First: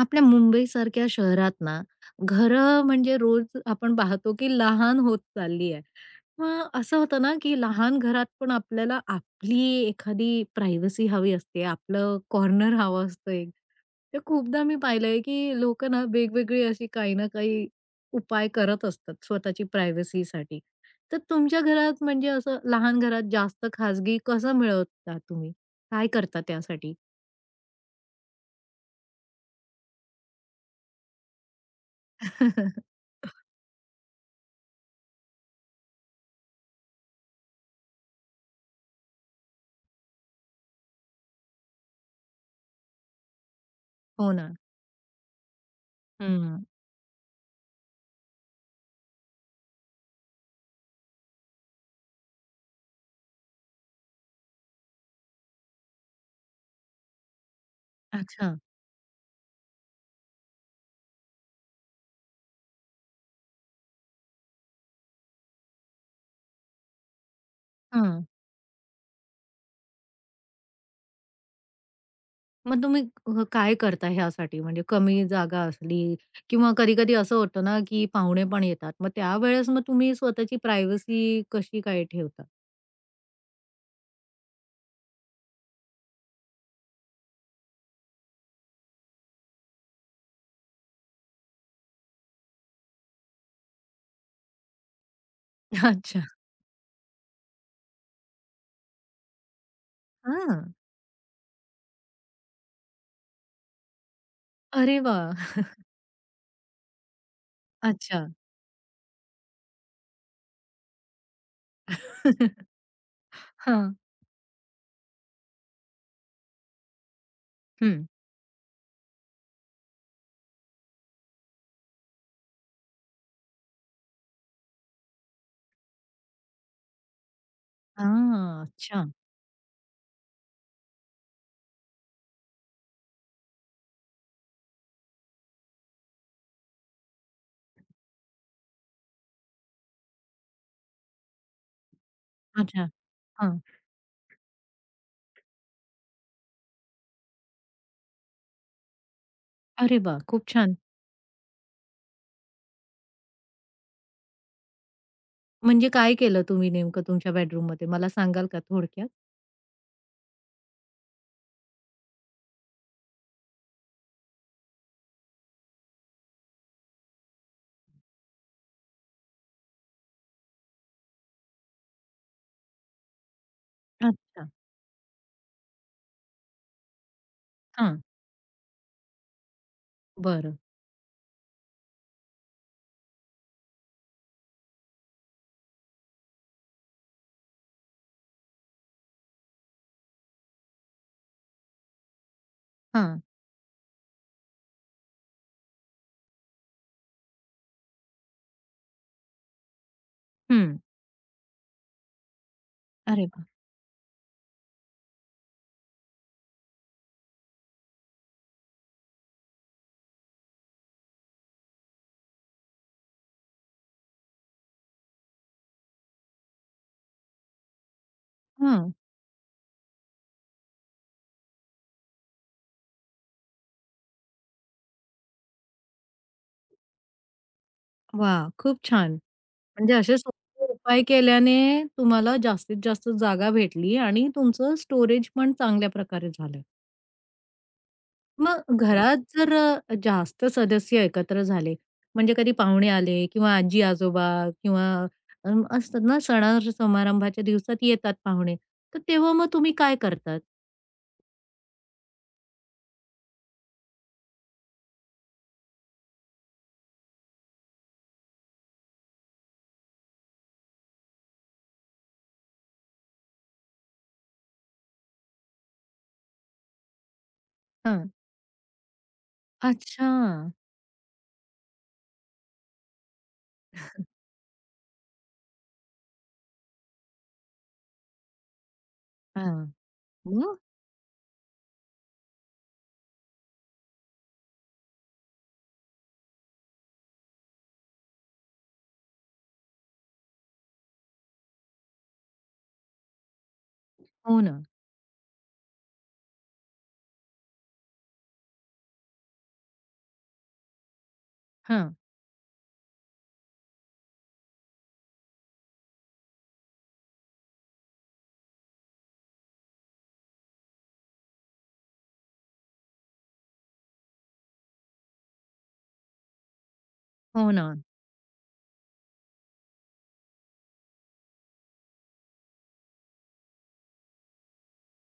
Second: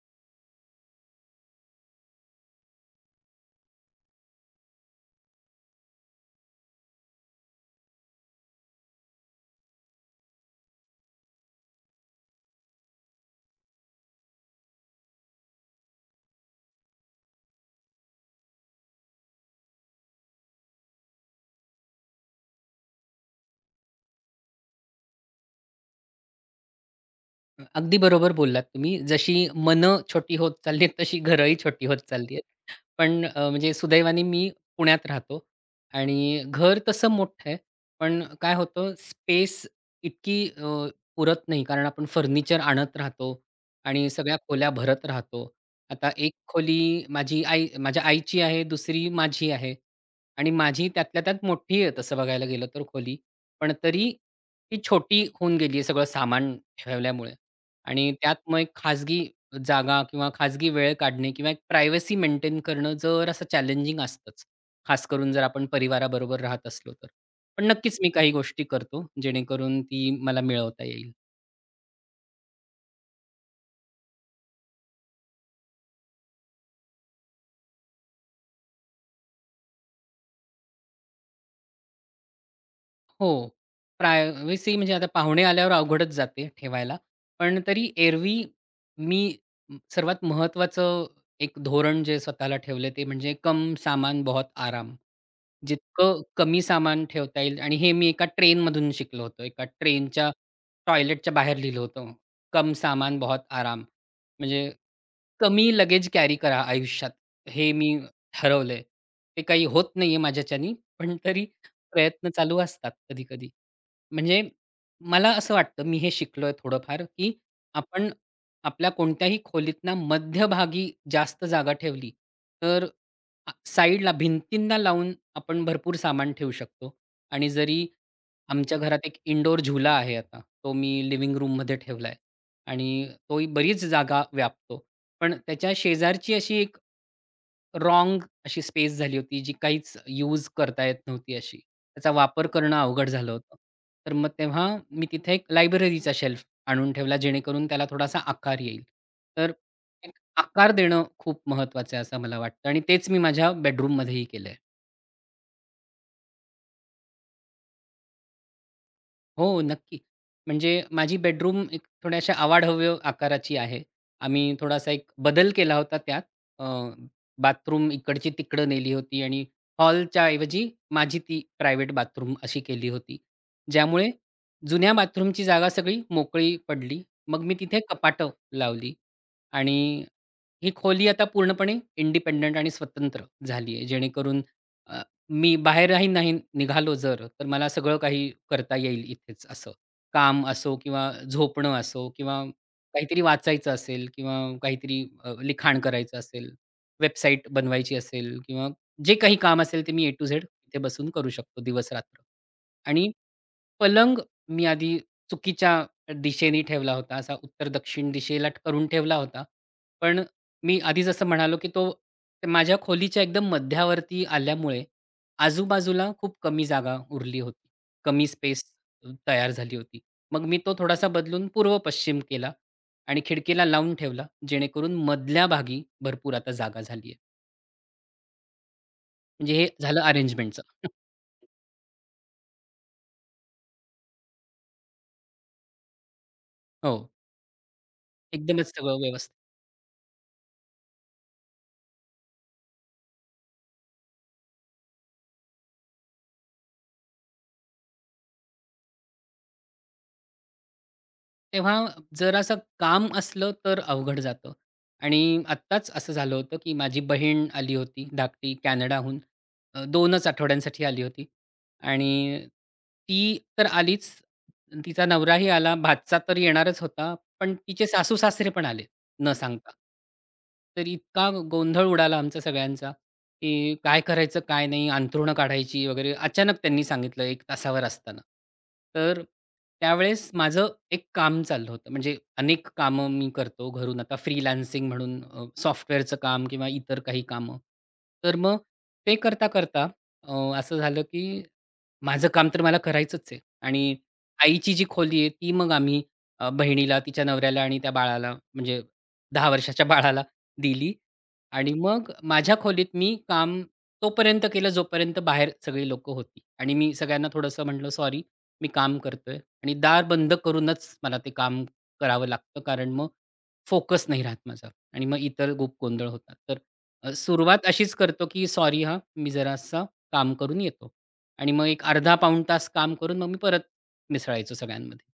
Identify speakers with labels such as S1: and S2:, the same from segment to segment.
S1: आपल्या मुंबईसारख्या शहरात ना, घरं म्हणजे रोज आपण पाहतो की लहान होत चालली आहे. मग असं होतं ना, की लहान घरात पण आपल्याला आपली एखादी प्रायव्हसी हवी असते, आपलं कॉर्नर हवं असतं एक. तर खूपदा मी पाहिलंय की लोकं ना, वेगवेगळी अशी काही ना काही उपाय करत असतात स्वतःची प्रायव्हसीसाठी. तर तुमच्या घरात म्हणजे असं लहान घरात जास्त खाजगी कसं मिळवता तुम्ही? काय करता त्यासाठी?
S2: अगदी बरोबर बोललात तुम्ही. जशी मन छोटी होत चालली आहेत, तशी घरंही छोटी होत चालली आहेत. पण म्हणजे सुदैवाने मी पुण्यात राहतो आणि घर तसं मोठं आहे. पण काय होतं स्पेस इतकी पुरत नाही. कारण आपण फर्निचर आणत राहतो आणि
S1: हो
S2: सगळ्या
S1: ना.
S2: खोल्या भरत राहतो. आता एक
S1: हं.
S2: खोली माझी आई माझ्या आईची आहे, दुसरी माझी आहे आणि माझी त्यातल्या त्यात मोठी आहे तसं बघायला गेलं तर खोली. पण तरी ती छोटी होऊन गेली आहे सगळं सामान ठेवल्यामुळे. आणि त्यात
S1: अच्छा.
S2: मग एक खाजगी जागा किंवा खाजगी वेळ काढणे किंवा एक प्रायव्हसी मेंटेन करणं जरासं चॅलेंजिंग असतंच. खास करून जर आपण परिवाराबरोबर राहत असलो तर. पण नक्कीच मी
S1: हां.
S2: काही गोष्टी करतो, जेणेकरून ती मला मिळवता येईल.
S1: मग तुम्ही काय करता ह्यासाठी? म्हणजे कमी जागा असली किंवा कधी-कधी असं होतं ना, की पाहुणे पण येतात. मग त्यावेळेस मग तुम्ही स्वतःची प्रायव्हसी कशी काय ठेवता?
S2: हो. प्रायव्हसी म्हणजे आता पाहुणे आल्यावर अवघडच जाते ठेवायला. पण तरी एरवी मी सर्वात महत्त्वाचं एक धोरण जे स्वतःला ठेवले ते म्हणजे कम सामान बहुत आराम. जितकं
S1: अच्छा.
S2: कमी सामान ठेवता येईल आणि हे मी एका ट्रेनमधून शिकलो होतो. एका ट्रेनच्या
S1: हां.
S2: टॉयलेटच्या बाहेर लिहिलं होतं, "कम सामान बहुत आराम." म्हणजे
S1: अरे वाह!
S2: कमी लगेज कॅरी करा आयुष्यात, हे मी
S1: अच्छा.
S2: ठरवलंय. ते काही होत नाहीये माझ्याच्यानी, पण तरी प्रयत्न चालू असतात कधी-कधी.
S1: हां.
S2: म्हणजे मला असं वाटतं, मी हे शिकलोय थोडंफार, की
S1: हं.
S2: आपण आपल्या कोणत्याही खोलीतना मध्यभागी जास्त जागा ठेवली, तर साइडला भिंतींना लावून आपण भरपूर सामान ठेवू शकतो. आणि जरी
S1: हां.
S2: आमच्या घरात
S1: अच्छा.
S2: एक इंडोर झुला आहे आता, तो मी लिव्हिंग रूममध्ये ठेवलाय आणि तोही बरीच जागा व्यापतो. पण त्याच्या शेजारची अशी एक रॉंग अशी स्पेस झाली होती, जी काहीच यूज करता येत नव्हती अशी. त्याचा वापर करणं
S1: अच्छा.
S2: अवघड झालं होतं.
S1: हां.
S2: तर मग तेव्हा मी तिथे एक लायब्ररीचा शेल्फ आणून ठेवला, जेणेकरून त्याला थोडासा आकार येईल. तर
S1: अरे
S2: एक
S1: वाह! खूप
S2: आकार
S1: छान.
S2: देणं खूप महत्त्वाचं आहे, असं मला वाटतं आणि तेच मी माझ्या बेडरूममध्येही केलंय.
S1: म्हणजे काय केलं तुम्ही नेमकं तुमच्या बेडरूममध्ये? मला सांगाल का थोडक्यात?
S2: हो, नक्की. म्हणजे माझी बेडरूम एक थोड्याशा आवाढव्य आकाराची आहे. आम्ही थोडासा एक बदल केला होता त्यात. अ, बाथरूम इकडची तिकडं नेली होती आणि हॉलच्या ऐवजी माझी ती प्रायव्हेट बाथरूम अशी केली होती. ज्यामुळे
S1: अच्छा.
S2: जुन्या बाथरूमची जागा सगळी मोकळी पडली. मग मी तिथे
S1: हां.
S2: कपाटं लावली आणि
S1: बरं.
S2: ही खोली आता पूर्णपणे इंडिपेंडंट आणि स्वतंत्र झाली आहे. जेणेकरून मी बाहेरही नाही निघालो जर, तर मला सगळं काही करता येईल इथेच असं. काम असो किंवा झोपणं असो किंवा काहीतरी
S1: हां.
S2: वाचायचं असेल किंवा काहीतरी लिखाण करायचं असेल, वेबसाईट बनवायची असेल किंवा जे काही काम असेल ते मी ए टू झेड
S1: हं.
S2: इथे बसून करू शकतो दिवस-रात्र. आणि
S1: अरे वाह!
S2: पलंग मी आधी चुकीच्या दिशेने ठेवला होता. असा उत्तर-दक्षिण दिशेला करून ठेवला होता. पण मी आधी जसं म्हणालो, की तो माझ्या खोलीच्या एकदम मध्यावरती आल्यामुळे आजूबाजूला खूप कमी जागा उरली होती. कमी स्पेस
S1: हां.
S2: तयार झाली होती. मग मी तो थोडासा बदलून पूर्व-पश्चिम केला आणि खिडकीला लावून ठेवला, जेणेकरून मधल्या भागी भरपूर आता जागा झाली आहे.
S1: वाह! खूप छान.
S2: म्हणजे हे
S1: म्हणजे
S2: झालं
S1: असे
S2: अरेंजमेंटचं.
S1: सोपे उपाय केल्याने तुम्हाला जास्तीत जास्त जागा भेटली आणि तुमचं स्टोरेज पण चांगल्या प्रकारे झालं.
S2: हो, एकदमच
S1: मग
S2: सगळं
S1: घरात
S2: व्यवस्थित.
S1: जर जास्त सदस्य एकत्र झाले, म्हणजे कधी पाहुणे आले किंवा आजी-आजोबा किंवा अ, असतात ना सणा-समारंभाच्या दिवसात येतात पाहुणे, तर तेव्हा मग तुम्ही काय करतात?
S2: तेव्हा जरासं काम असलं तर अवघड जातं आणि आत्ताच असं झालं होतं, की माझी बहीण आली होती धाकटी कॅनडाहून. 2च आठवड्यांसाठी आली होती आणि ती तर आलीच, तिचा नवराही आला, भाचा तर येणारच होता, पण तिचे
S1: हां.
S2: सासू-सासरे पण आले न सांगता.
S1: अच्छा.
S2: तर इतका गोंधळ उडाला आमचा सगळ्यांचा, की काय करायचं, काय नाही, अंथरुणं काढायची वगैरे. अचानक त्यांनी सांगितलं 1 तासावर असताना. तर
S1: हां.
S2: त्यावेळेस
S1: मग?
S2: माझं एक काम चाललं होतं. म्हणजे अनेक कामं मी करतो घरून आता फ्रीलान्सिंग म्हणून सॉफ्टवेअरचं काम किंवा इतर काही कामं. तर मग ते करता, करता अ, असं झालं की माझं काम तर मला करायचंच आहे आणि
S1: हो ना.
S2: आईची जी खोली आहे ती मग आम्ही बहिणीला, तिच्या नवऱ्याला आणि त्या बाळाला म्हणजे 10 वर्षाच्या बाळाला दिली आणि
S1: हां.
S2: मग माझ्या खोलीत मी काम तोपर्यंत केलं जोपर्यंत बाहेर सगळी लोकं होती आणि मी सगळ्यांना थोडंसं म्हटलं, "सॉरी, मी काम करतोय." आणि दार बंद करूनच मला ते काम करावं लागतं, कारण मग फोकस नाही राहत माझा आणि मग इतर खूप गोंधळ होतात. तर
S1: हो
S2: सुरुवात
S1: ना.
S2: अशीच करतो, की "सॉरी हां, मी जरासा काम करून येतो." आणि मग एक अर्धा पाऊण तास काम करून मग मी परत मिसळायचो सगळ्यांमध्ये.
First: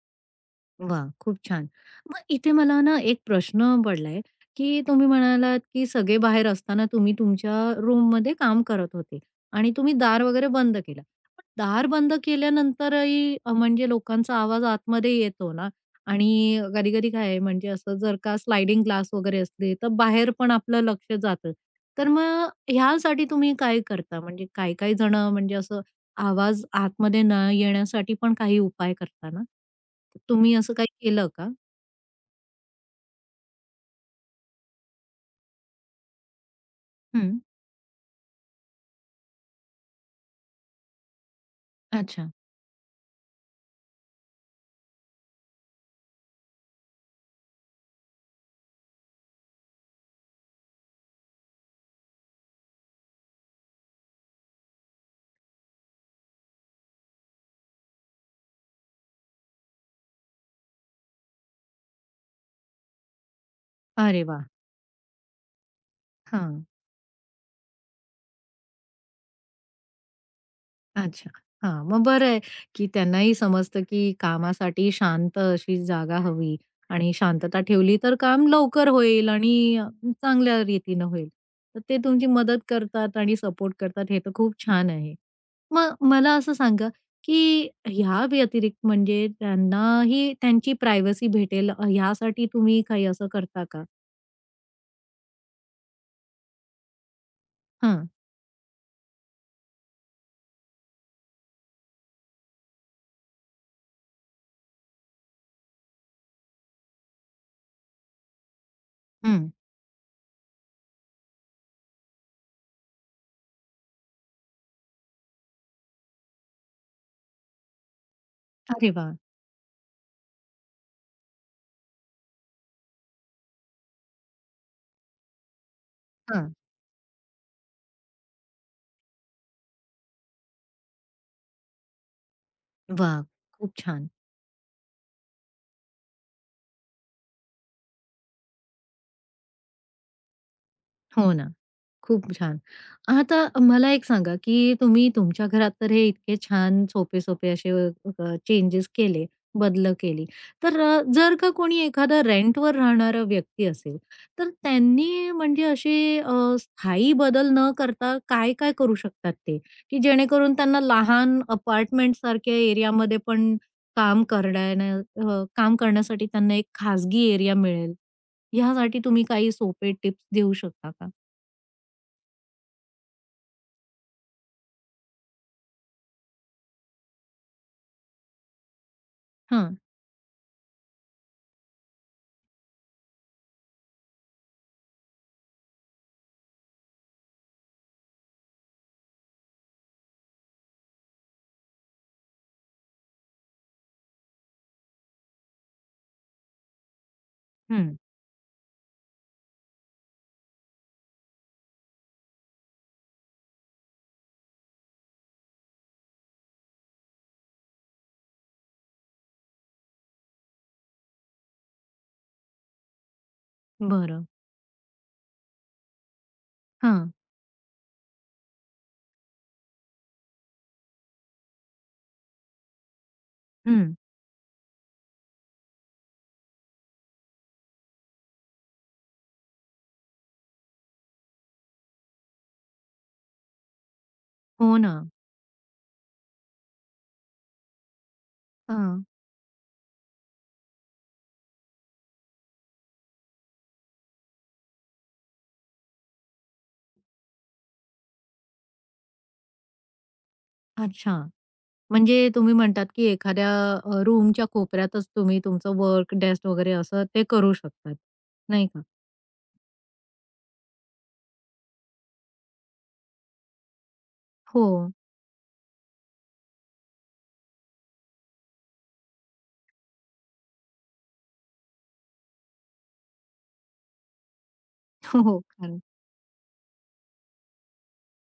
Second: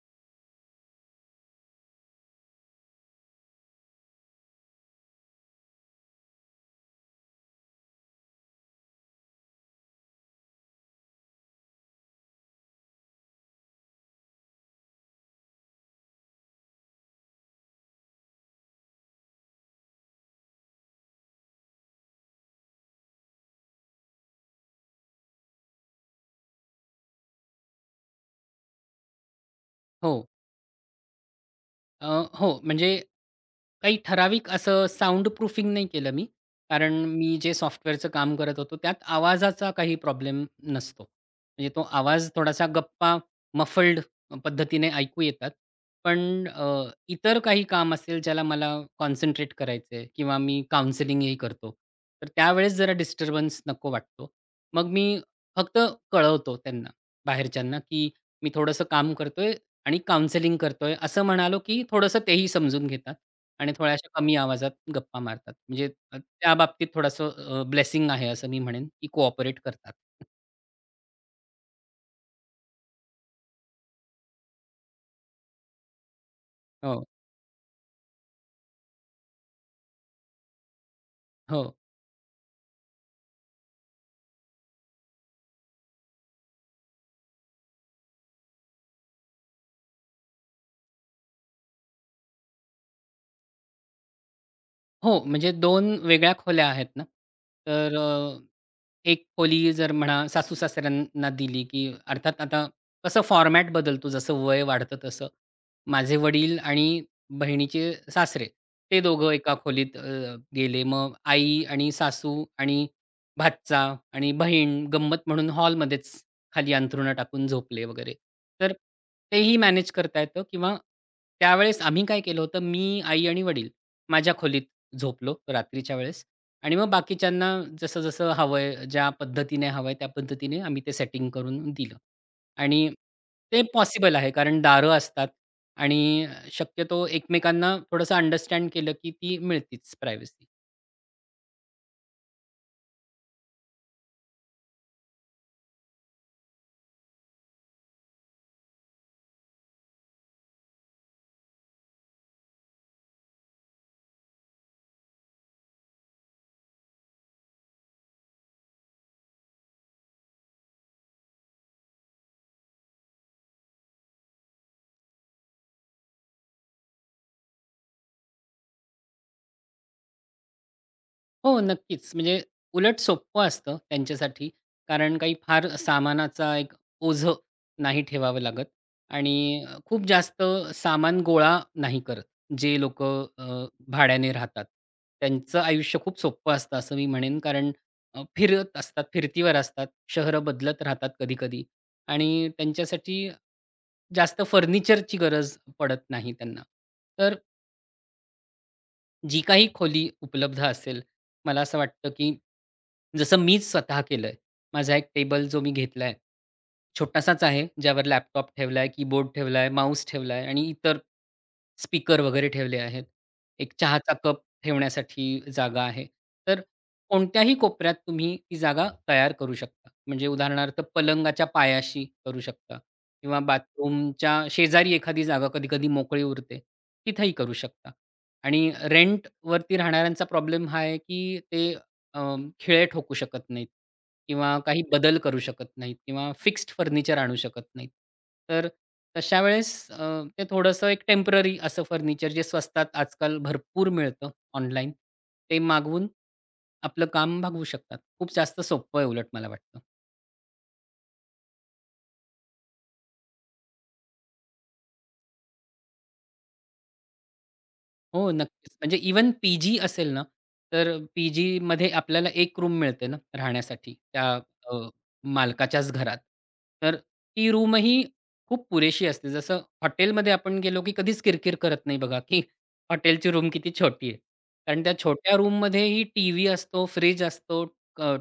S1: वा, खूप छान. मग इथे मला ना एक प्रश्न पडलाय, की तुम्ही म्हणालात, की सगळे बाहेर असताना तुम्ही तुमच्या रूममध्ये काम करत होते आणि तुम्ही दार वगैरे बंद केलं. पण दार बंद केल्यानंतरही म्हणजे लोकांचा आवाज आतमध्ये येतो ना आणि कधी-कधी काय आहे म्हणजे असं जर का स्लायडिंग ग्लास वगैरे असले, तर बाहेर पण आपलं लक्ष जातं. तर मग ह्यासाठी तुम्ही काय करता? म्हणजे काही काही जण म्हणजे असं आवाज आतमध्ये न येण्यासाठी पण काही उपाय करता ना?
S2: हो.
S1: तुम्ही असं काही केलं का?
S2: अ, हो, म्हणजे काही ठराविक असं साउंड प्रूफिंग नाही केलं मी. कारण मी
S1: हं.
S2: जे सॉफ्टवेअरचं काम करत होतो, त्यात आवाजाचा काही प्रॉब्लेम नसतो. म्हणजे तो आवाज
S1: अच्छा.
S2: थोडासा गप्पा, मफल्ड पद्धतीने ऐकू येतात. पण इतर काही काम असेल, ज्याला मला कॉन्सन्ट्रेट करायचं आहे किंवा मी काउन्सिलिंगही करतो. तर त्यावेळेस जरा डिस्टर्बन्स नको वाटतो. मग मी फक्त कळवतो त्यांना, बाहेरच्यांना, की मी थोडंसं काम करतोय. आणि काउंसेलिंग करतोय असं म्हणालो, की थोडंसं तेही समजून घेतात आणि थोड्याशा
S1: अरे
S2: कमी
S1: वाह!
S2: आवाजात गप्पा मारतात. म्हणजे त्या
S1: हां.
S2: बाबतीत थोडंसं ब्लेसिंग आहे असं मी म्हणेन, की कोऑपरेट करतात.
S1: अच्छा. हां, मग बरं आहे, की त्यांनाही समजतं, की कामासाठी शांत अशी जागा हवी
S2: हो,
S1: आणि शांतता ठेवली तर काम लवकर होईल आणि चांगल्या रीतीनं होईल.
S2: हो.
S1: तर ते तुमची मदत करतात आणि सपोर्ट करतात हे तर खूप छान आहे. मग मला असं सांगा, की ह्या व्यतिरिक्त म्हणजे त्यांनाही त्यांची प्रायव्हसी भेटेल ह्यासाठी तुम्ही काही असं करता का?
S2: हो, म्हणजे दोन वेगळ्या खोल्या आहेत ना. तर
S1: हं,
S2: एक खोली जर म्हणा सासू-सासऱ्यांना दिली, की अर्थात आता कसं फॉर्मॅट बदलतो जसं वय वाढतं तसं. माझे वडील आणि बहिणीचे सासरे, ते दोघं
S1: हं.
S2: एका खोलीत गेले. मग आई आणि सासू आणि भाचा आणि बहीण गंमत म्हणून हॉलमध्येच खाली अंथरुणं टाकून झोपले वगैरे. तर
S1: अरे वाह!
S2: तेही मॅनेज करता येतं किंवा त्यावेळेस आम्ही काय केलं होतं, मी, आई आणि वडील माझ्या खोलीत झोपलो रात्रीच्या वेळेस
S1: हं.
S2: आणि मग बाकीच्यांना जसं-जसं हवंय, ज्या पद्धतीने हवंय त्या पद्धतीने आम्ही ते सेटिंग करून दिलं. आणि
S1: वाह!
S2: ते
S1: खूप छान.
S2: पॉसिबल आहे कारण दारं असतात आणि शक्यतो एकमेकांना थोडंसं अंडरस्टँड केलं की ती मिळतीच प्रायव्हसी.
S1: हो ना. खूप छान. आता मला एक सांगा, की तुम्ही तुमच्या घरात तर हे इतके छान सोपे-सोपे असे चेंजेस केले, बदल केली. तर जर का कोणी एखादा रेंटवर राहणारा व्यक्ती असेल, तर त्यांनी म्हणजे असे स्थायी बदल न करता काय-काय करू शकतात ते? की जेणेकरून त्यांना लहान अपार्टमेंटसारख्या एरियामध्ये पण काम करण्यासाठी त्यांना एक खाजगी एरिया मिळेल. ह्यासाठी तुम्ही काही सोपे टिप्स देऊ शकता का?
S2: हो, नक्कीच. म्हणजे उलट सोपं असतं त्यांच्यासाठी. कारण काही फार सामानाचा एक ओझं नाही ठेवावं लागत आणि
S1: हां.
S2: खूप जास्त सामान गोळा नाही करत. जे लोक भाड्याने राहतात. त्यांचं आयुष्य खूप सोपं असतं असं मी म्हणेन. कारण फिरत असतात, फिरतीवर असतात, शहरं बदलत राहतात कधी-कधी आणि त्यांच्यासाठी जास्त फर्निचरची गरज पडत नाही त्यांना. तर
S1: हं,
S2: जी काही खोली उपलब्ध असेल, मला असं वाटतं, की जसं मीच स्वतः केलंय. माझा एक टेबल जो मी घेतलाय, छोटासाच आहे, ज्यावर लॅपटॉप ठेवलाय, कीबोर्ड ठेवलाय, माऊस ठेवलाय आणि इतर स्पीकर वगैरे ठेवले आहेत. एक चहाचा
S1: बरं.
S2: कप ठेवण्यासाठी जागा आहे. तर
S1: हां,
S2: कोणत्याही कोपऱ्यात तुम्ही ती जागा तयार करू शकता. म्हणजे उदाहरणार्थ पलंगाच्या पायाशी करू शकता किंवा
S1: हं.
S2: बाथरूमच्या शेजारी एखादी जागा कधी-कधी मोकळी उरते, तिथेही करू शकता. आणि रेंटवरती राहणाऱ्यांचा प्रॉब्लेम हा आहे, की ते खिळे ठोकू शकत नाहीत किंवा
S1: हो
S2: काही
S1: ना.
S2: बदल करू शकत नाहीत किंवा फिक्स्ड फर्निचर आणू शकत नाहीत. तर
S1: हां,
S2: तशा वेळेस ते थोडंसं एक टेम्पररी असं फर्निचर जे स्वस्तात आजकाल भरपूर मिळतं ऑनलाईन, ते मागवून आपलं काम भागवू शकतात. खूप जास्त सोपं आहे उलट मला वाटतं.
S1: अच्छा. म्हणजे तुम्ही म्हणतात, की एखाद्या रूमच्या कोपऱ्यातच तुम्ही तुमचं वर्क डेस्क वगैरे असं ते करू शकतात,
S2: हो,
S1: नाही
S2: नक्कीच.
S1: का?
S2: म्हणजे इव्हन पीजी जी असेल ना, तर पी-जीमध्ये आपल्याला 1 रूम मिळते ना राहण्यासाठी त्या
S1: हो,
S2: अ, मालकाच्याच घरात. तर ती रूमही खूप पुरेशी असते. जसं हॉटेलमध्ये आपण गेलो, की कधीच किरकिर करत नाही बघा, की हॉटेलची रूम किती छोटी आहे. कारण त्या
S1: हो,
S2: छोट्या
S1: हो, खरं.
S2: रूममध्येही टीव्ही असतो, फ्रिज असतो,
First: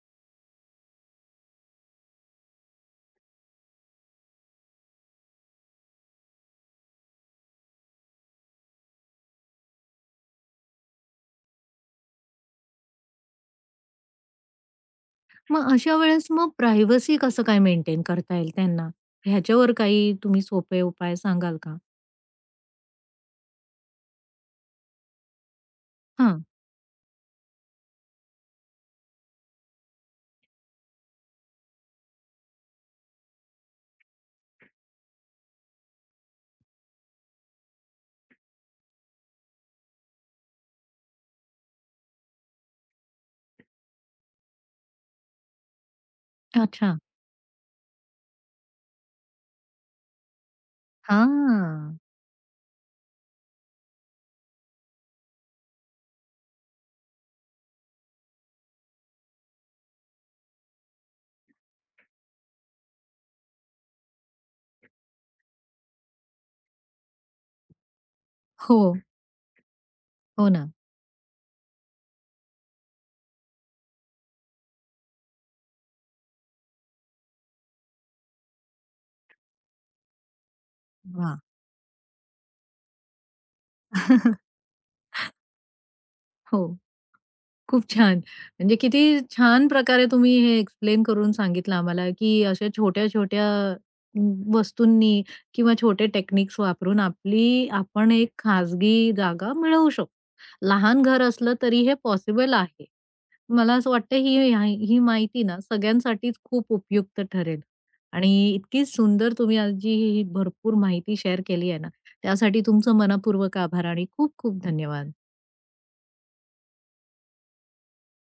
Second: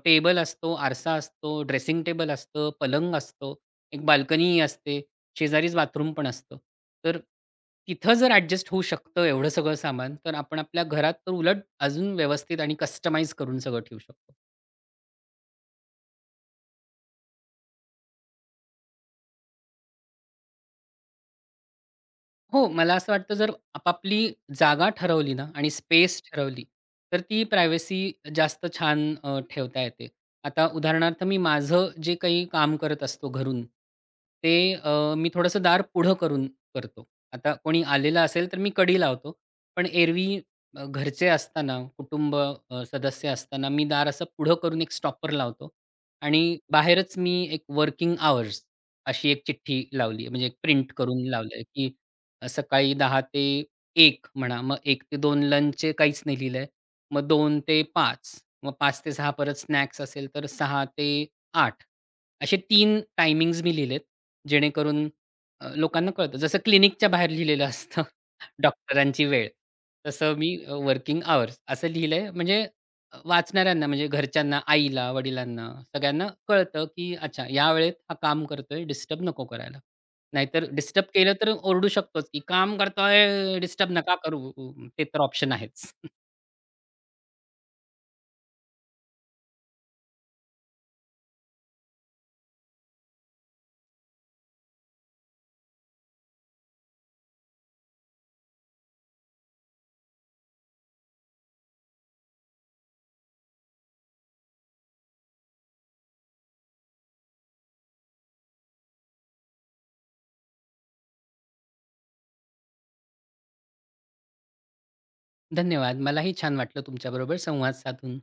S2: टेबल असतो, आरसा असतो, ड्रेसिंग टेबल असतं, पलंग असतो, एक बाल्कनीही असते. शेजारीच बाथरूम पण असतं. तर तिथं जर ॲडजस्ट होऊ शकतं एवढं सगळं सामान, तर आपण आपल्या घरात तर उलट अजून व्यवस्थित आणि कस्टमाइज करून सगळं ठेवू शकतो.
S1: मग अशा वेळेस मग प्रायव्हसी कसं काय मेंटेन करता येईल त्यांना? ह्याच्यावर काही तुम्ही सोपे उपाय सांगाल का?
S2: हो, मला असं वाटतं जर आपापली जागा ठरवली ना आणि स्पेस
S1: हां,
S2: ठरवली, तर ती प्रायव्हसी जास्त छान ठेवता येते. आता उदाहरणार्थ मी माझं जे काही काम करत असतो घरून, ते मी थोडंसं दार पुढं करून करतो. आता कोणी आलेलं असेल तर मी कडी लावतो. पण एरवी घरचे असताना, कुटुंब सदस्य असताना मी दार असं पुढं करून एक स्टॉपर लावतो आणि
S1: अच्छा.
S2: बाहेरच मी एक वर्किंग आवर्स अशी एक चिठ्ठी लावली म्हणजे एक प्रिंट करून लावलंय की
S1: हां.
S2: सकाळी 10 ते एक म्हणा, मग एक ते दोन लंचचे काहीच नाही लिहिलंय. मग दोन ते पाच मग पाच ते सहा परत स्नॅक्स असेल तर सहा ते आठ असे तीन टायमिंग्ज मी लिहिलेत, जेणेकरून लोकांना कळतं. जसं क्लिनिकच्या बाहेर लिहिलेलं असतं
S1: हो,
S2: डॉक्टरांची वेळ. तसं
S1: हो
S2: मी
S1: ना.
S2: वर्किंग अवर्स असं लिहिलंय. म्हणजे वाचणाऱ्यांना म्हणजे घरच्यांना, आईला, वडिलांना सगळ्यांना कळतं, की अच्छा या वेळेत हा काम करतोय, डिस्टर्ब नको करायला. नाहीतर डिस्टर्ब केलं
S1: वाह!
S2: तर ओरडू शकतोच, की "काम करतोय, डिस्टर्ब नका करू." ते तर ऑप्शन आहेच.
S1: हो. खूप छान. म्हणजे किती छान प्रकारे तुम्ही हे एक्सप्लेन करून सांगितलं आम्हाला, की अशा छोट्या-छोट्या वस्तूंनी किंवा छोटे टेक्निक्स वापरून आपली आपण एक खाजगी जागा मिळवू शकतो. लहान घर असलं तरी हे पॉसिबल आहे. मला असं वाटतं ही ही माहिती ना सगळ्यांसाठीच खूप उपयुक्त ठरेल. आणि इतकी सुंदर तुम्ही आज जी ही भरपूर माहिती शेअर केली आहे ना, त्यासाठी तुमचं मनःपूर्वक आभार आणि खूप खूप धन्यवाद.
S2: धन्यवाद. मलाही छान वाटलं तुमच्याबरोबर संवाद साधून.